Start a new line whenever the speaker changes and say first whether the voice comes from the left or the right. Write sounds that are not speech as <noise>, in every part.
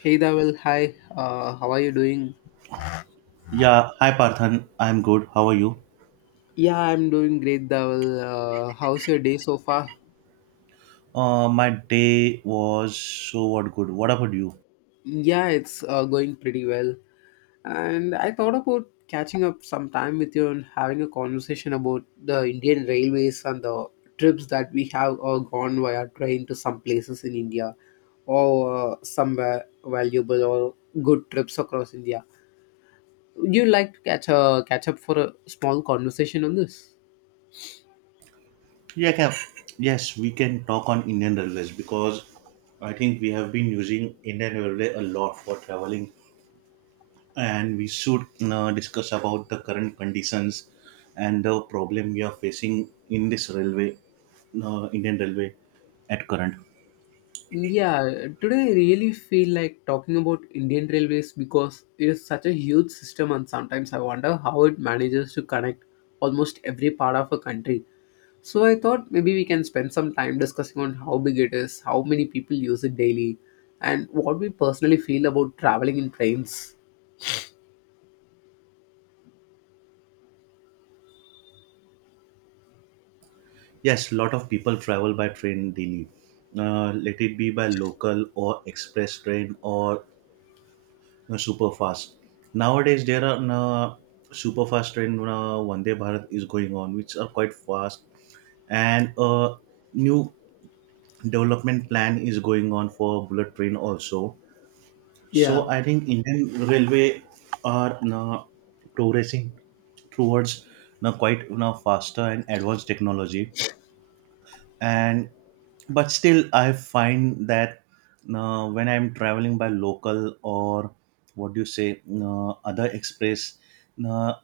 left: Hey Dawal, hi. How are you doing?
right: Yeah, hi Parthan. I'm good. How are you?
left: Yeah, I'm doing great, Dawal. How's your day so far?
right: My day was so what good. What about you?
left: Yeah, it's going pretty well. And I thought about catching up sometime with you and having a conversation about the Indian railways and the trips that we have gone via train to some places in India or somewhere valuable or good trips across India. Would you like to catch up for a small conversation on this?
right: Yeah, Cap. Yes, we can talk on Indian Railways because I think we have been using Indian Railway a lot for traveling, and we should discuss about the current conditions and the problem we are facing in this railway, Indian Railway at current.
left: Yeah, today I really feel like talking about Indian Railways because it is such a huge system, and sometimes I wonder how it manages to connect almost every part of a country. So I thought maybe we can spend some time discussing on how big it is, how many people use it daily, and what we personally feel about traveling in trains.
right: Yes, lot of people travel by train daily. Let it be by local or express train or super fast. Nowadays, there are uh, super fast train, Vande Bharat is going on, which are quite fast, and a new development plan is going on for bullet train also. So
left: Yeah.
right: I think Indian Railway are progressing towards quite faster and advanced technology, and but still I find that when I'm traveling by local or what do you say other express, uh,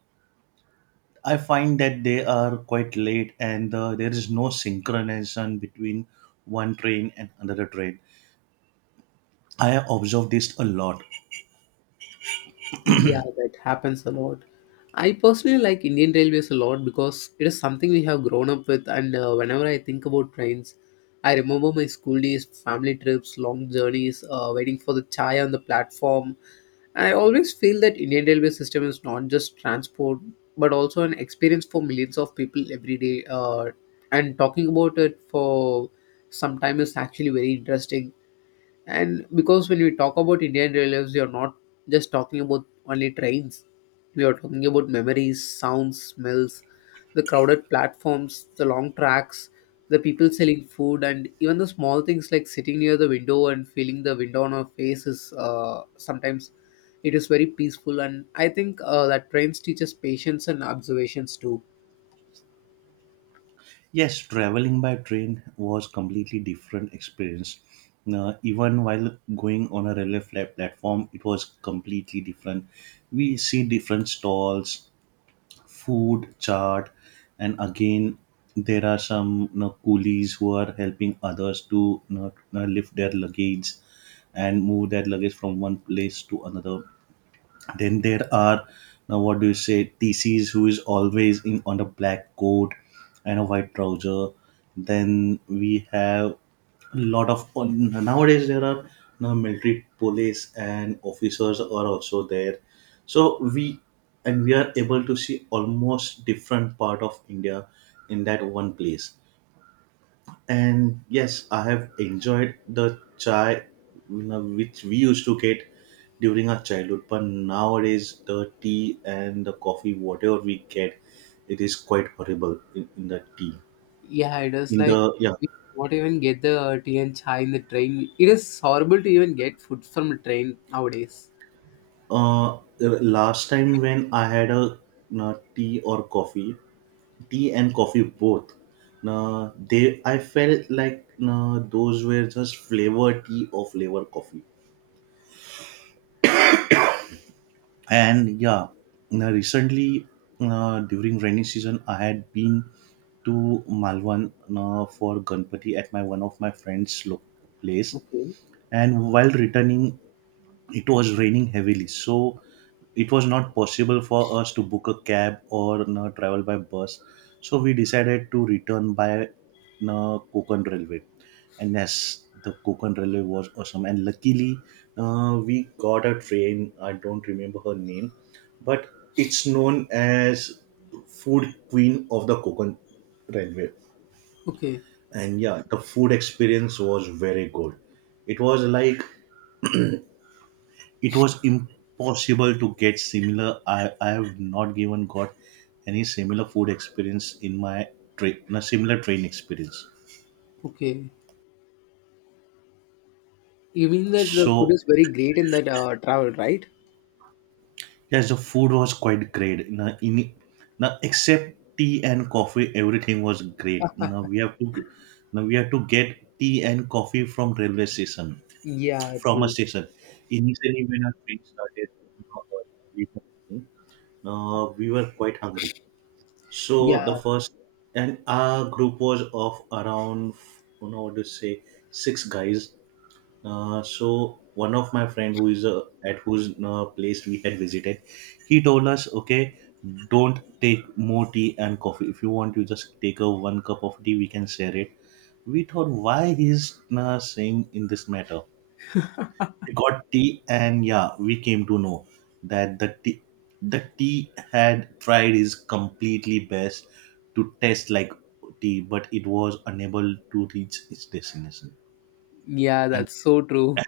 right: I find that they are quite late and there is no synchronization between one train and another train. I have observed this a lot.
left: Yeah, that happens a lot. I personally like Indian Railways a lot because it is something we have grown up with, and whenever I think about trains, I remember my school days, family trips, long journeys, waiting for the chai on the platform. And I always feel that Indian Railway system is not just transport, but also an experience for millions of people every day. And talking about it for some time is actually very interesting. And because when we talk about Indian Railways, we are not just talking about only trains. We are talking about memories, sounds, smells, the crowded platforms, the long tracks, the people selling food, and even the small things like sitting near the window and feeling the wind on our face is, sometimes, it is very peaceful. And I think that trains teaches patience and observations too.
right: Yes, traveling by train was completely different experience. Even while going on a railway flat platform, it was completely different. We see different stalls, food chart, and again there are some you know, coolies who are helping others to you know, lift their luggage and move their luggage from one place to another. Then there are, now what do you say, TCs who is always in on a black coat and a white trouser. Then we have a lot of, nowadays there are now military police and officers are also there. So we, and we are able to see almost different part of India in that one place. And yes, I have enjoyed the chai you know, which we used to get during our childhood. But nowadays, the tea and the coffee, whatever we get, it is quite horrible in the tea.
left: Yeah, it was
right: In
left: like
right: the yeah,
left: we not even get the tea and chai in the train. It is horrible to even get food from the train nowadays.
right: uh, last time when I had a you know, tea or coffee, tea and coffee both. Now they, I felt like you know, those were just flavor tea or flavor coffee. And yeah, now recently, during rainy season I had been to Malwan for Ganpati at my one of my friends place.
left: Okay,
right: And while returning, it was raining heavily, so it was not possible for us to book a cab or you know, travel by bus, so we decided to return by you know, Konkan railway. And yes, the Konkan railway was awesome, and luckily we got a train, I don't remember her name, but it's known as food queen of the Konkan railway.
left: okay,
right: And yeah, the food experience was very good. It was like it was impossible to get similar. I have not given got any similar food experience in my train, a similar train experience.
left: okay. You mean that the food
right: So
left: is very great in that travel, right?
right: yes, the food was quite great. Now, in, now except tea and coffee, everything was great. Now we have to, now we have to get tea and coffee from railway station,
left: Yeah,
right: from a
left: true.
right: station. Initially, when our train started, uh, we we were quite hungry. So the
left: Yeah,
right: first, and our group was of around you know what to say, 6 guys. So one of my friend who is at whose place we had visited, he told us, okay, don't take more tea and coffee. If you want, you just take a one cup of tea. We can share it. We thought, why he's saying in this matter? We got tea, and yeah, we came to know that the tea had tried is completely best to taste like tea, but it was unable to reach its destination.
left: yeah,
right: And
left: that's so true.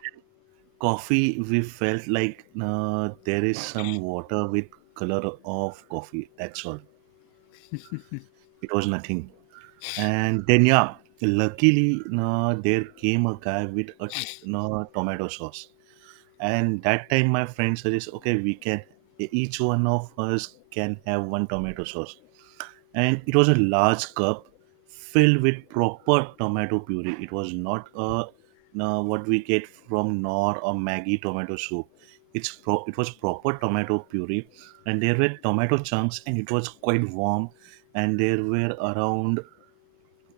right: coffee, we felt like there is some water with color of coffee, that's all. It was nothing. And then yeah, luckily there came a guy with a tomato sauce, and that time my friend suggests, okay, we can, each one of us can have one tomato sauce. And it was a large cup filled with proper tomato puree. It was not a, no, what we get from nor or Maggie tomato soup. It was proper tomato puree, and there were tomato chunks and it was quite warm. And there were around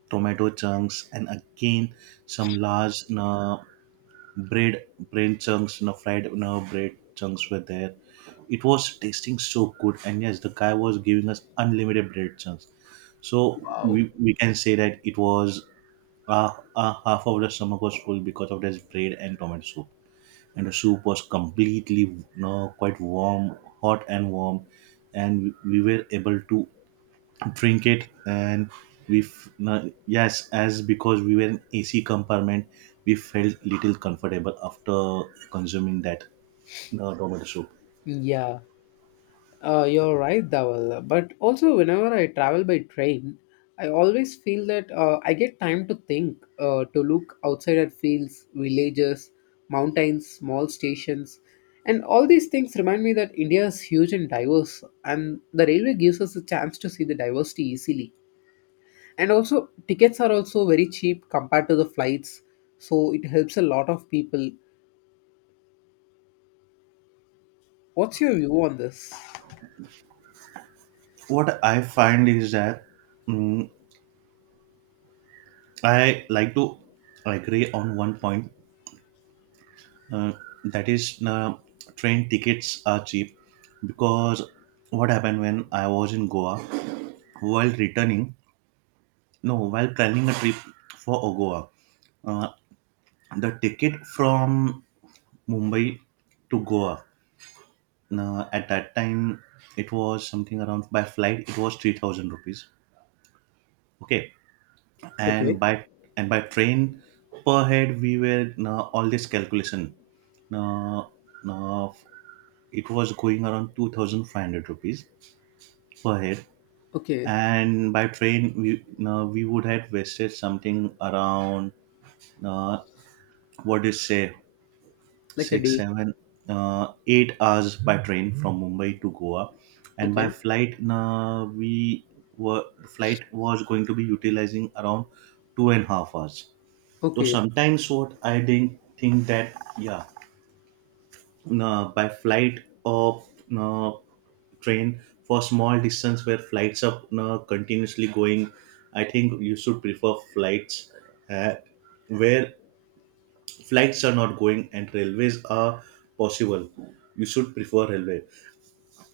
right: tomato chunks, and again some large bread, brain chunks you know, fried you know, bread chunks were there. It was tasting so good, and yes, the guy was giving us unlimited bread chunks. So
left: Wow.
right: we can say that it was, half of the stomach was full because of this bread and tomato soup. And the soup was completely you know, quite warm, hot and warm, and we were able to drink it. And yes, as because we were in AC compartment, we felt little comfortable after consuming that tomato soup.
left: Yeah. You're right, Dawal. But also, whenever I travel by train, I always feel that I get time to think, to look outside at fields, villages, mountains, small stations. And all these things remind me that India is huge and diverse, and the railway gives us a chance to see the diversity easily. And also, tickets are also very cheap compared to the flights, so it helps a lot of people. What's your view on this?
right: What I find is that, mm I like to agree on one point. uh, that is, train tickets are cheap, because what happened when I was in Goa, while returning, no, while planning a trip for Goa, uh, the ticket from Mumbai to Goa. Now, at that time, it was something around by flight. It was 3,000 rupees. Okay, and
left: Okay,
right: by and by train, per head, we were now, all this calculation. Now, now it was going around two thousand five hundred rupees per head,
left: okay,
right: and by train, we now, we would have wasted something around uh, what do you say,
left: like a
right: six,
left: D.
right: seven, 8 hours by train from Mumbai to Goa. And by
left: Okay,
right: flight, we were flight was going to be utilizing around 2.5 hours. So
left: okay.
right: sometimes what I didn't think that, yeah, by flight or uh, train for small distance where flights are continuously going, I think you should prefer flights. Uh, where flights are not going and railways are possible, you should prefer railway,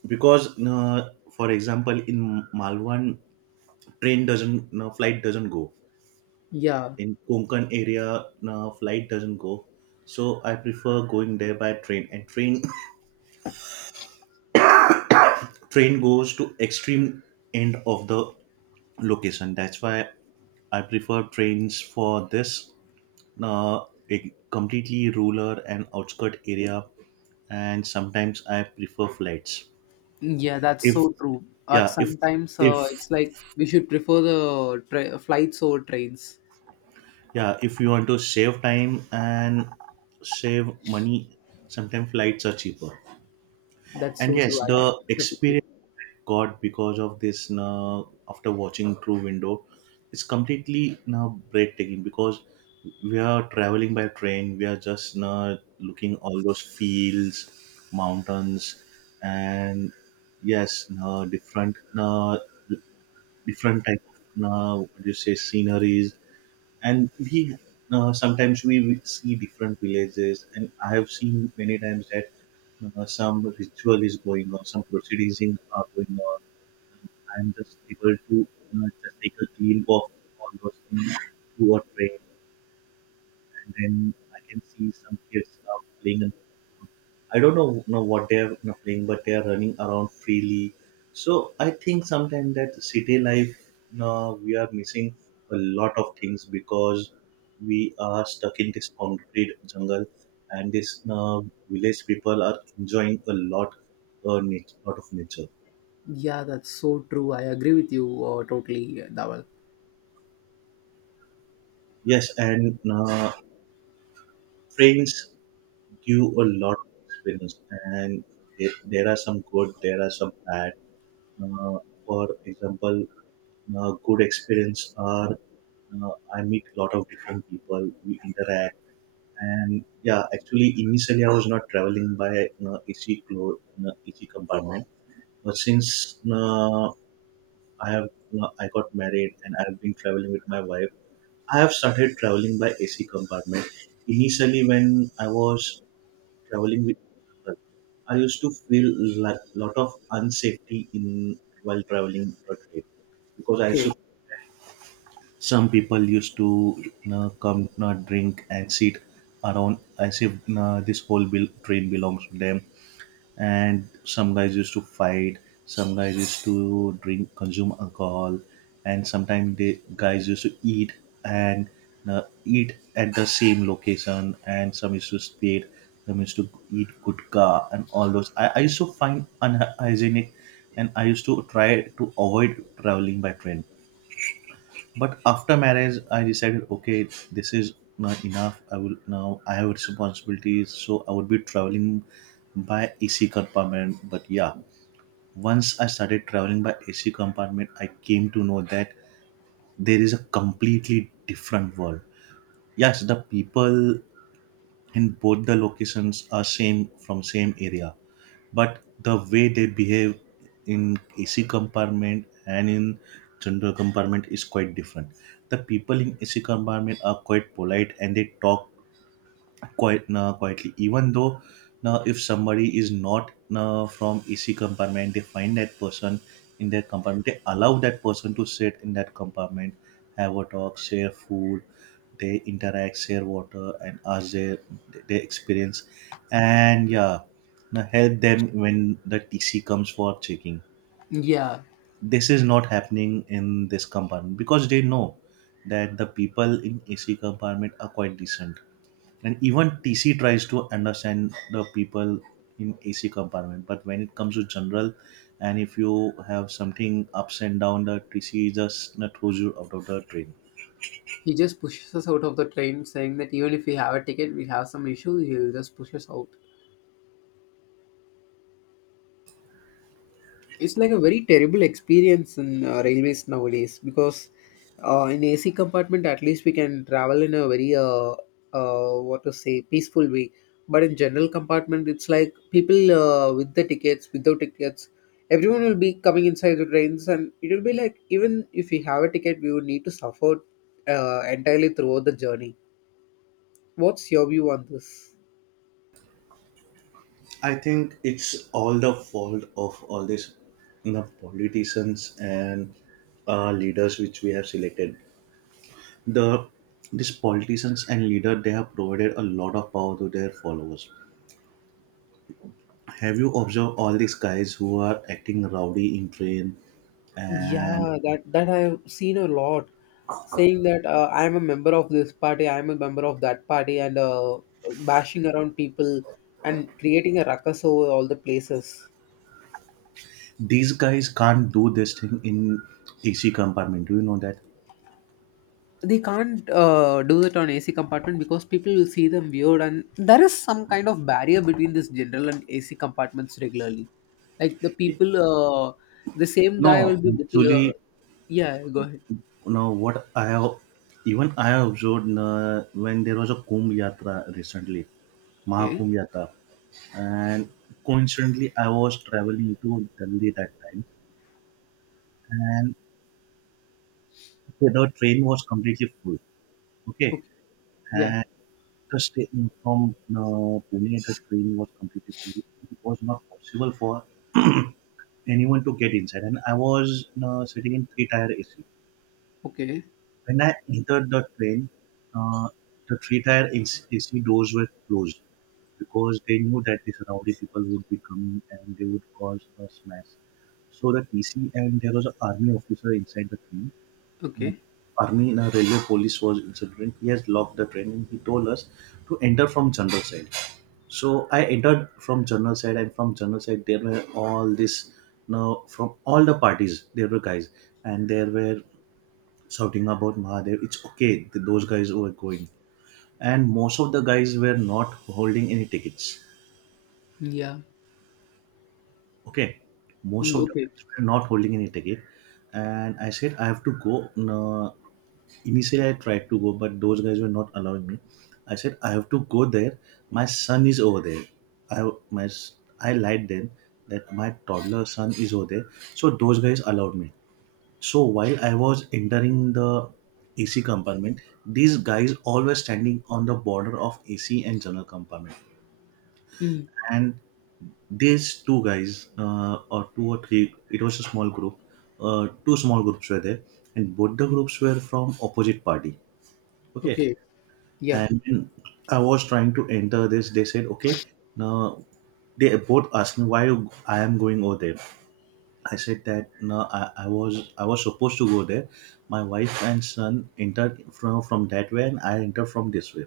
right: because uh, for example in Malwan, train doesn't, no, flight doesn't go.
left: Yeah,
right: In Konkan area, no, flight doesn't go, so I prefer going there by train. And train <coughs> train goes to extreme end of the location. That's why I prefer trains for this, uh, a completely rural and outskirt area. And sometimes I prefer flights
left: yeah, that's
right: if
left: so true. Uh,
right: yeah
left: sometimes
right: if
left: it's like we should prefer the flights over trains.
right: yeah, if you want to save time and save money, sometimes flights are cheaper.
left: That's
right: And
left: so
right: yes,
left: true. I
right: the
left: accept with you.
right: experience I got because of this, now after watching through window, it's completely now breathtaking, because we are traveling by train, we are just now looking all those fields, mountains, and yes, now different, now different type of, now what do you say, sceneries. And we sometimes we will see different villages, and I have seen many times that some ritual is going on, some proceedings are going on. I'm just able to just take a glimpse of all those things through a train. And then I can see some kids are playing, and I don't know what they are you know, playing, but they are running around freely. So I think sometimes that city life, you know, we are missing a lot of things because we are stuck in this concrete jungle, and this you know, village people are enjoying a lot, lot of nature.
left: Yeah, that's so true. I agree with you, totally, Dawal.
right: Yes, and friends give a lot of experience, and there are some good, there are some bad. Uh, for example, good experience are, I meet a lot of different people, we interact. And yeah, actually initially I was not traveling by uh, AC compartment, but since I have I got married and I've been traveling with my wife, I have started traveling by AC compartment. Initially, when I was traveling with people, I used to feel a lot of unsafety in while traveling road trip, because I used
left: Okay.
right: to, some people used to you know, come you know, drink and sit around as if you know, this whole bill, train belongs to them. And some guys used to fight, some guys used to drink, consume alcohol, and sometimes they guys used to eat and eat at the same location, and some used to spit, some used to eat gutka, and all those I used to find unhygienic, and I used to try to avoid traveling by train. But after marriage, I decided, okay, this is not enough. I will now, I have responsibilities, so I would be traveling by AC compartment. But yeah, once I started traveling by AC compartment, I came to know that there is a completely different world. Yes, the people in both the locations are same from same area, but the way they behave in AC compartment and in general compartment is quite different. The people in AC compartment are quite polite and they talk quite quietly. Even though now if somebody is not from ac compartment, they find that person in their compartment, they allow that person to sit in that compartment, have a talk, share food, they interact, share water and ask their experience, and yeah, now help them when the tc comes for checking.
left: Yeah,
right: This is not happening in this compartment because they know that the people in ac compartment are quite decent, and even tc tries to understand the people in ac compartment, but when it comes to general, and if you have something ups and down, the tc just not throws you out of the train.
left: he just pushes us out of the train, saying that even if we have a ticket, we have some issues. He'll just push us out. It's like a very terrible experience in, railways nowadays, because in AC compartment at least we can travel in a very, what to say, peaceful way. But in general compartment, it's like people, with the tickets, without tickets, everyone will be coming inside the trains, and it will be like, even if we have a ticket, we would need to suffer entirely throughout the journey. What's your view on this?
right: I think it's all the fault of all these, the politicians and leaders which we have selected, the, these politicians and leader, they have provided a lot of power to their followers. Have you observed all these guys who are acting rowdy in train and,
left: Yeah, that I've seen a lot, saying that, I'm a member of this party, I'm a member of that party, and bashing around people and creating a ruckus over all the places.
right: these guys can't do this thing in AC compartment. Do you know that?
left: They can't do it on AC compartment because people will see them weird, and there is some kind of barrier between this general and AC compartments regularly. Like the
right: It-
left: people, the same guy will
right: No,
left: be booking. Uh,
right: actually,
left: yeah, go ahead.
right: no. What I have, even I have observed when there was a Kumbh Yatra recently,
left: Okay.
right: Mahakumbh Yatra, and coincidentally, I was traveling to Delhi that time, and the train was completely full. Okay,
left: Okay. Yeah.
right: and the state from Pune, the train was completely full. It was not possible for anyone to get inside, and I was sitting in three tier AC.
left: Okay.
right: When I entered the train, uh, the three tier AC, doors were closed because they knew that the surrounding people would be coming and they would cause a smash. So the TC, and there was an army officer inside the train. Uh,
left: Okay.
right: Army and a railway police was inside the train. He has locked the train and he told us to enter from general side. So I entered from general side, and from general side there were all this, now from all the parties there were guys, and there were shouting about Mahadev. It's okay. Those guys were going, and most of the guys were not holding any tickets.
left: Yeah.
right: Okay, most
left: Mm,
right: of the
left: okay.
right: guys were not holding any ticket, and I said I have to go. No, initially I tried to go, but those guys were not allowing me. I said I have to go there. My son is over there. I my s- I lied then that my toddler son is over there. So those guys allowed me. So while I was entering the AC compartment, these guys always standing on the border of AC and general compartment.
left: Mm,
right: And these two guys, or two or three, it was a small group. Two small groups were there, and both the groups were from opposite party. Okay,
left: okay. Yeah.
right: and when I was trying to enter this. They said, okay, now they both asked me why I am going over there. I said that no, I was I was supposed to go there. My wife and son entered from that way, and I entered from this way.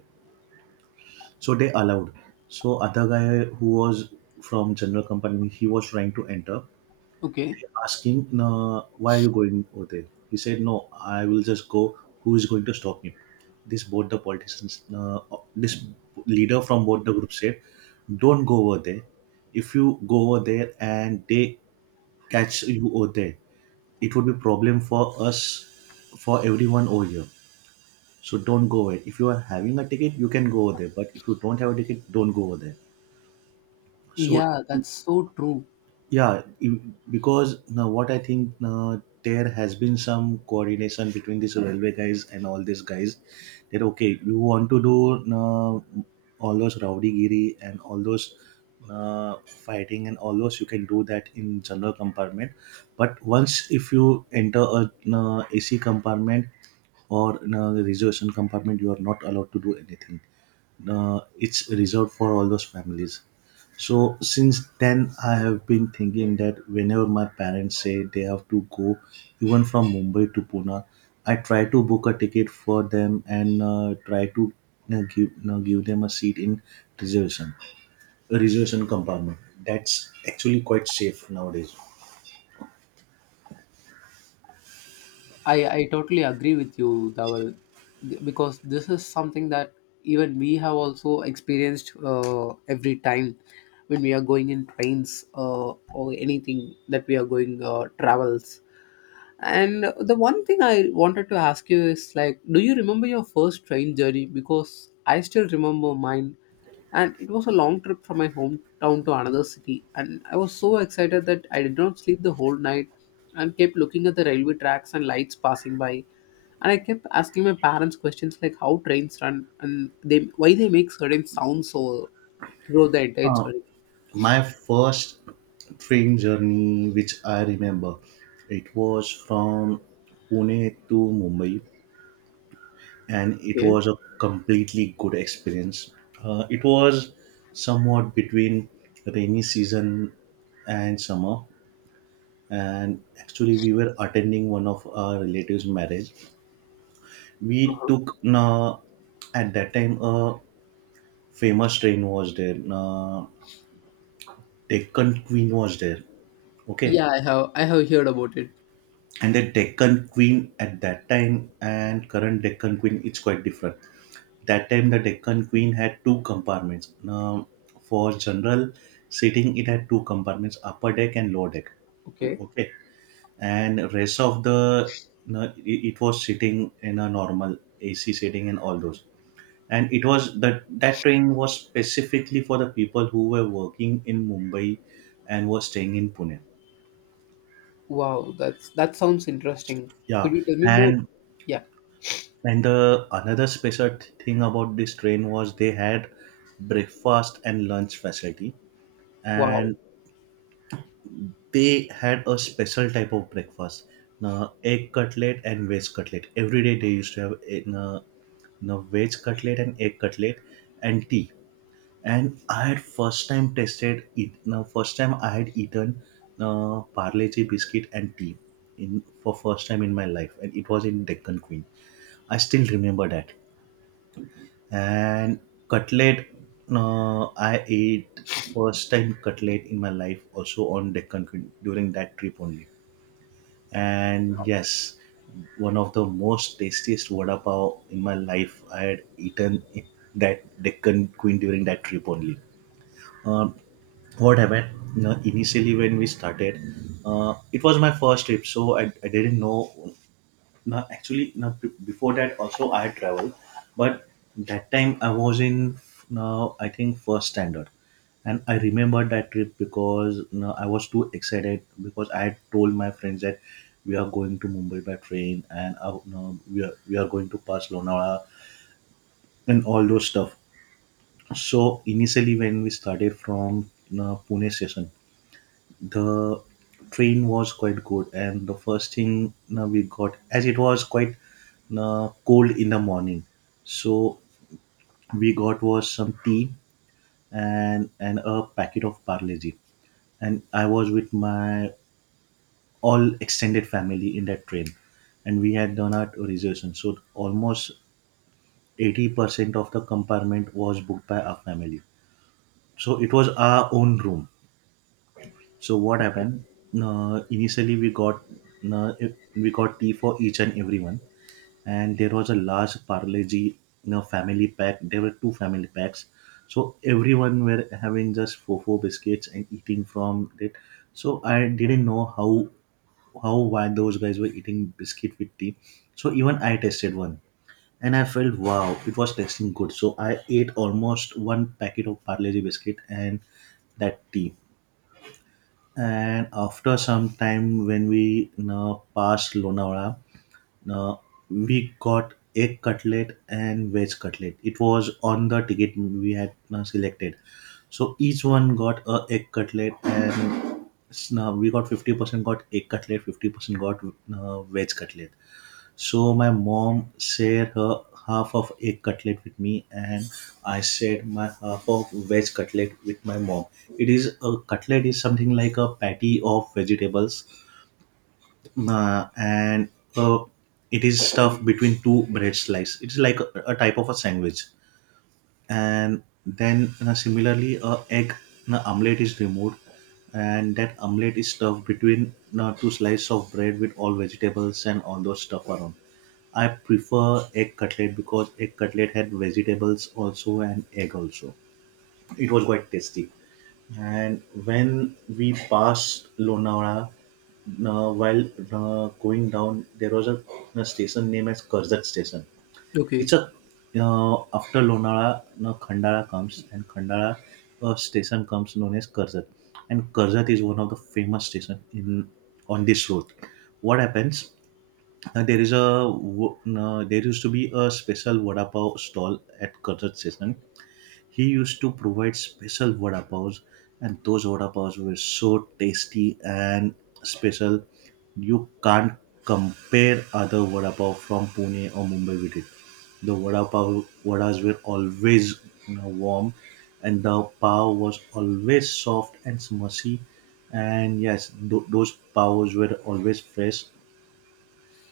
right: So they allowed. So other guy who was from general company, he was trying to enter.
left: Okay.
right: They asked him, no, why are you going over there? He said, no, I will just go. Who is going to stop me? This both the politicians, this leader from both the group said, don't go over there. If you go over there and they catch you over there, it would be problem for us, for everyone over here. So don't go away, if you are having a ticket you can go over there, but if you don't have a ticket, don't go over there. So
left: Yeah, that's so true.
right: yeah, because now what I think, now there has been some coordination between these railway guys and all these guys that okay, you want to do now all those rowdy giri and all those fighting and all those, you can do that in general compartment, but once if you enter a AC compartment or reservation compartment, you are not allowed to do anything. It's reserved for all those families. So since then, I have been thinking that whenever my parents say they have to go, even from Mumbai to Pune, I try to book a ticket for them and try to give them a seat in reservation, a reservation compartment. That's actually quite safe nowadays.
left: I totally agree with you, Dawal. Because this is something that even we have also experienced every time when we are going in trains, or anything that we are going, travels. And the one thing I wanted to ask you is, like, do you remember your first train journey? Because I still remember mine. And it was a long trip from my hometown to another city. And I was so excited that I did not sleep the whole night and kept looking at the railway tracks and lights passing by. And I kept asking my parents questions like how trains run and they why they make certain sounds, so throughout the entire
right: Uh,
left: journey.
right: my first train journey, which I remember, it was from Pune to Mumbai, and it
left: Okay.
right: was a completely good experience. It was somewhat between rainy season and summer, and actually we were attending one of our relatives' marriage. We took at that time a famous train was there. Deccan Queen was there. Okay,
left: Yeah, I have heard about it.
right: and the Deccan Queen at that time and current Deccan Queen, it's quite different. That time the Deccan Queen had two compartments. Now, for general seating, it had two compartments, upper deck and lower deck.
left: Okay.
right: Okay, and rest of the, no, it was sitting in a normal AC seating and all those. And it was that that train was specifically for the people who were working in Mumbai and were staying in Pune.
left: Wow, that sounds interesting. Could
right: Yeah,
left: you tell me more?
right: and
left: Yeah.
right: the another special thing about this train was they had breakfast and lunch facility,
left: Wow.
right: and they had a special type of breakfast, na, egg cutlet and veg cutlet, every day they used to have a, na, na veg cutlet and egg cutlet and tea. And I had first time tasted it, na, first time I had eaten, na, parleji biscuit and tea in for first time in my life, and it was in Deccan Queen. I still remember that. And cutlet, uh, I ate first time cutlet in my life also on Deccan Queen during that trip only. And yes, one of the most tastiest vada pav in my life I had eaten in that Deccan Queen during that trip only. um, what happened, you know, initially when we started, it was my first trip so I didn't know. No, actually, no, before that also I had traveled, but that time I was in, now I think first standard, and I remember that trip because no, I was too excited because I had told my friends that we are going to Mumbai by train and no, we are going to pass Lonavala and all those stuff. So initially, when we started from, no, Pune station, the train was quite good, and the first thing we got, as it was quite cold in the morning, so we got was some tea and a packet of parleji. And I was with my all extended family in that train, and we had done our reservation so almost 80% of the compartment was booked by our family, so it was our own room. So what
left: Okay.
right: happened? Initially, we got uh, tea for each and everyone, and there was a large parleji, you know, family pack. There were two family packs, so everyone were having just four biscuits and eating from it. So I didn't know how, why those guys were eating biscuit with tea. So even I tasted one, and I felt wow, it was tasting good. So I ate almost one packet of parleji biscuit and that tea. And after some time when we, you know, passed Lonavala, uh, we got egg cutlet and veg cutlet. It was on the ticket we had, you know, selected. So each one got a egg cutlet and now we got 50% got egg cutlet, 50% got veg cutlet. So my mom shared her half of egg cutlet with me, and I shared my half of veg cutlet with my mom. It is a cutlet is something like a patty of vegetables, and uh, it is stuffed between two bread slices. It's like a type of a sandwich, and then similarly a egg omelette is removed, and that omelette is stuffed between two slices of bread with all vegetables and all those stuff around. I prefer egg cutlet because egg cutlet had vegetables also and egg also. It was quite tasty. And when we passed Lonavala, while going down, there was a station named as Karzat Station. It's
left: Okay.
right: a, after Lonavala, now Khandala comes, and Khandala station comes known as Karzat, and Karzat is one of the famous station in, on this road. What happens? There is there used to be a special vada pav stall at Karzat station. He used to provide special vada pavs, and those vada pavs were so tasty and special. You can't compare other vada pav from Pune or Mumbai with it. The vada pav vadas were always, you know, warm, and the pav was always soft and smushy. And yes, those pavs were always fresh.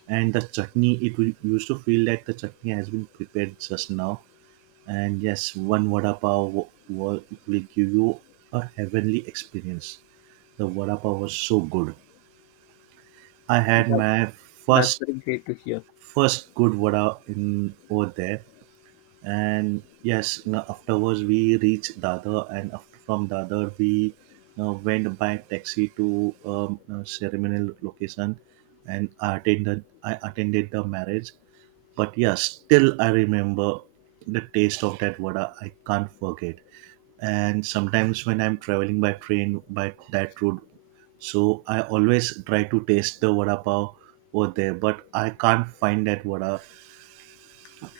right: And the chutney, used to feel like the chutney has been prepared just now. And yes, one vada pav will give you a heavenly experience. The vada pav was so good. I had
left: That's
right: my
left: that's
right: first
left: very great to hear.
right: first good vada in over there. And yes, now afterwards we reached Dadar, and after, from Dadar we went by taxi to a ceremonial location, and I attended the marriage. But yeah, still I remember the taste of that vada. I can't forget. And sometimes when I'm traveling by train by that route, so I always try to taste the vada pav over there, but I can't find that vada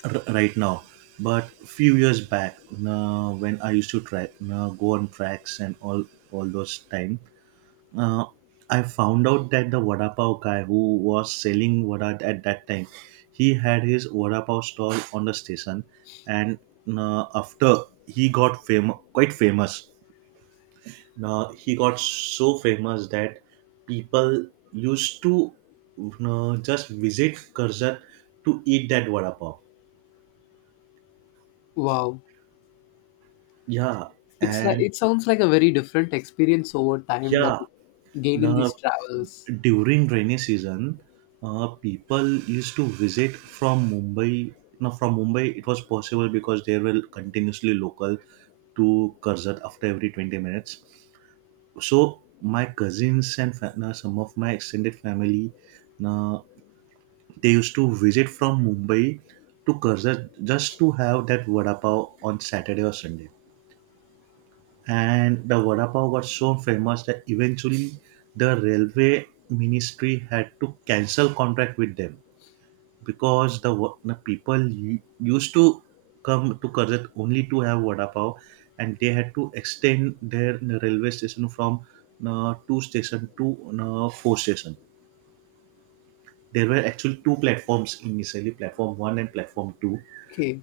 right: r- right now. But few years back, when I used to track, go on tracks and all those time, uh, I found out that the vada pav guy who was selling vada at that time, he had his vada pav stall on the station. And after he got quite famous. Now he got so famous that people used to just visit Karzat to eat that vada pav.
left: Wow.
right: Yeah,
left: It's like,
right: and
left: it sounds like a very different experience over time that
right: yeah,
left: you gain in
right: now
left: these travels.
right: during rainy season, people used to visit from Mumbai. Now, from Mumbai, it was possible because there were continuously local to Karzat after every 20 minutes. So, my cousins and now some of my extended family, now they used to visit from Mumbai to Karzat just to have that vada pav on Saturday or Sunday. And the vada pav got so famous that eventually the railway ministry had to cancel contract with them, because the people used to come to Karjat only to have vada pav, and they had to extend their railway station from two station to four station. There were actually two platforms initially, platform 1 and platform 2,
left: Okay.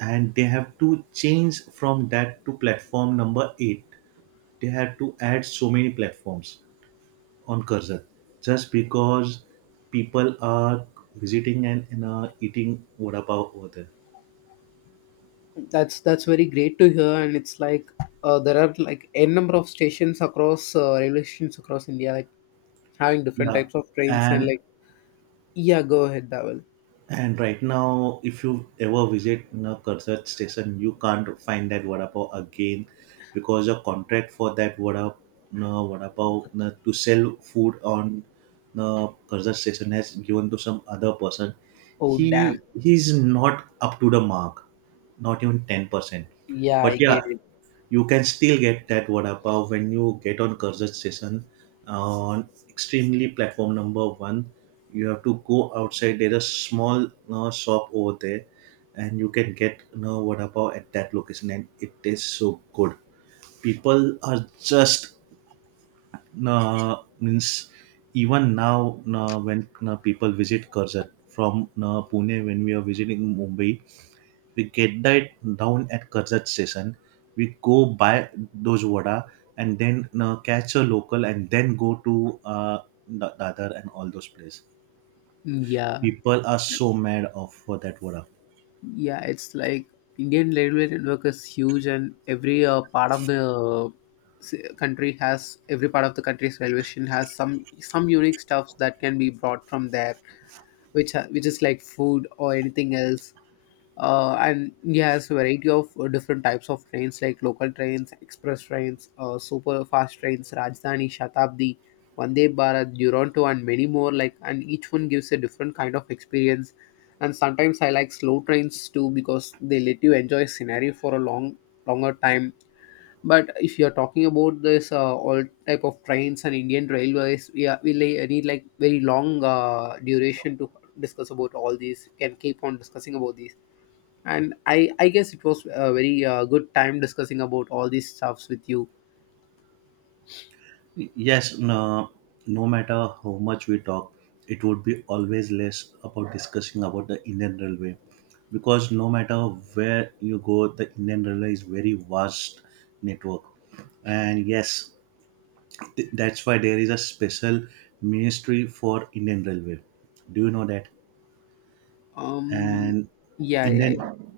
right: and they have to change from that to platform number 8. They had to add so many platforms on cursor just because people are visiting and, eating vada pav over there.
left: That's very great to hear, and it's like, there are like n number of stations across, railway stations across India, like having different
right: Yeah,
left: types of trains, and
right: and
left: like, yeah, go ahead, Dawal.
right: and right now, if you ever visit you know, Cursor station, you can't find that vada pav again, because a contract for that vada you know, vada pav you know, to sell food on the Cursor station has given to some other person.
left: Oh, damn.
right: He's not up to the mark, not even 10%.
left: Yeah,
right: But
left: I
right: yeah,
left: get it.
right: you can still get that vada pav when you get on Curzon station on extremely platform number one. You have to go outside. There is a small shop over there, and you can get you know, vada pav at that location, and it tastes so good. People are just means even now when people visit Curzon from Pune when we are visiting Mumbai, we get that down at Karjat station. We go buy those vada and then catch a local and then go to Dadar and all those places.
left: Mm, yeah.
right: People are so mad of for that vada.
left: Yeah, it's like, Indian railway network is huge, and every part of the, country has, every part of the country's railway station has some unique stuffs that can be brought from there, which is like food or anything else, and India has a variety of different types of trains, like local trains, express trains, super fast trains, Rajdhani, Shatabdi, Vande Bharat, Duronto, and many more. Like, and each one gives a different kind of experience. And sometimes I like slow trains too, because they let you enjoy scenery for a long, longer time. But if you're talking about this, all type of trains and Indian railways, we are, we lay- need like very long duration to discuss about all these. Can keep on discussing about these, and I guess it was a very good time discussing about all these stuffs with you.
right: Yes, no, no matter how much we talk, it would be always less about discussing about the Indian Railway, because no matter where you go, the Indian Railway is very vast network. And yes, that's why there is a special ministry for Indian Railway. Do you know that?
left: um
right: And
left: yeah,
right: Indian
left: yeah,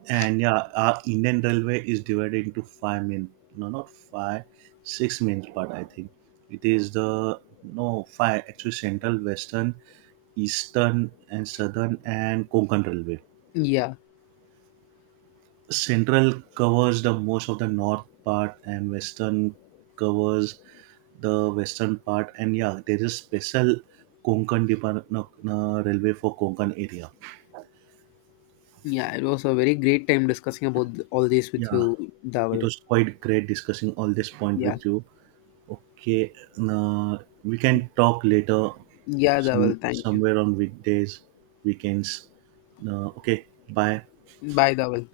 right: and yeah, our Indian Railway is divided into 5 main, no not five, 6 main part I think. It is the no five actually, central, western, eastern and southern and Konkan Railway.
left: yeah,
right: Central covers the most of the north part, and western covers the western part. And yeah, there is special Konkan Department Railway for Konkan area.
left: yeah, it was a very great time discussing about all this with
right: Yeah,
left: you,
right: it
left: Dawal.
right: was quite great discussing all this point
left: Yeah.
right: with you. Okay, uh, we can talk later,
left: Yeah, Dawal, thank you.
right: somewhere on weekdays, weekends. Okay, bye.
left: Bye, Dawal.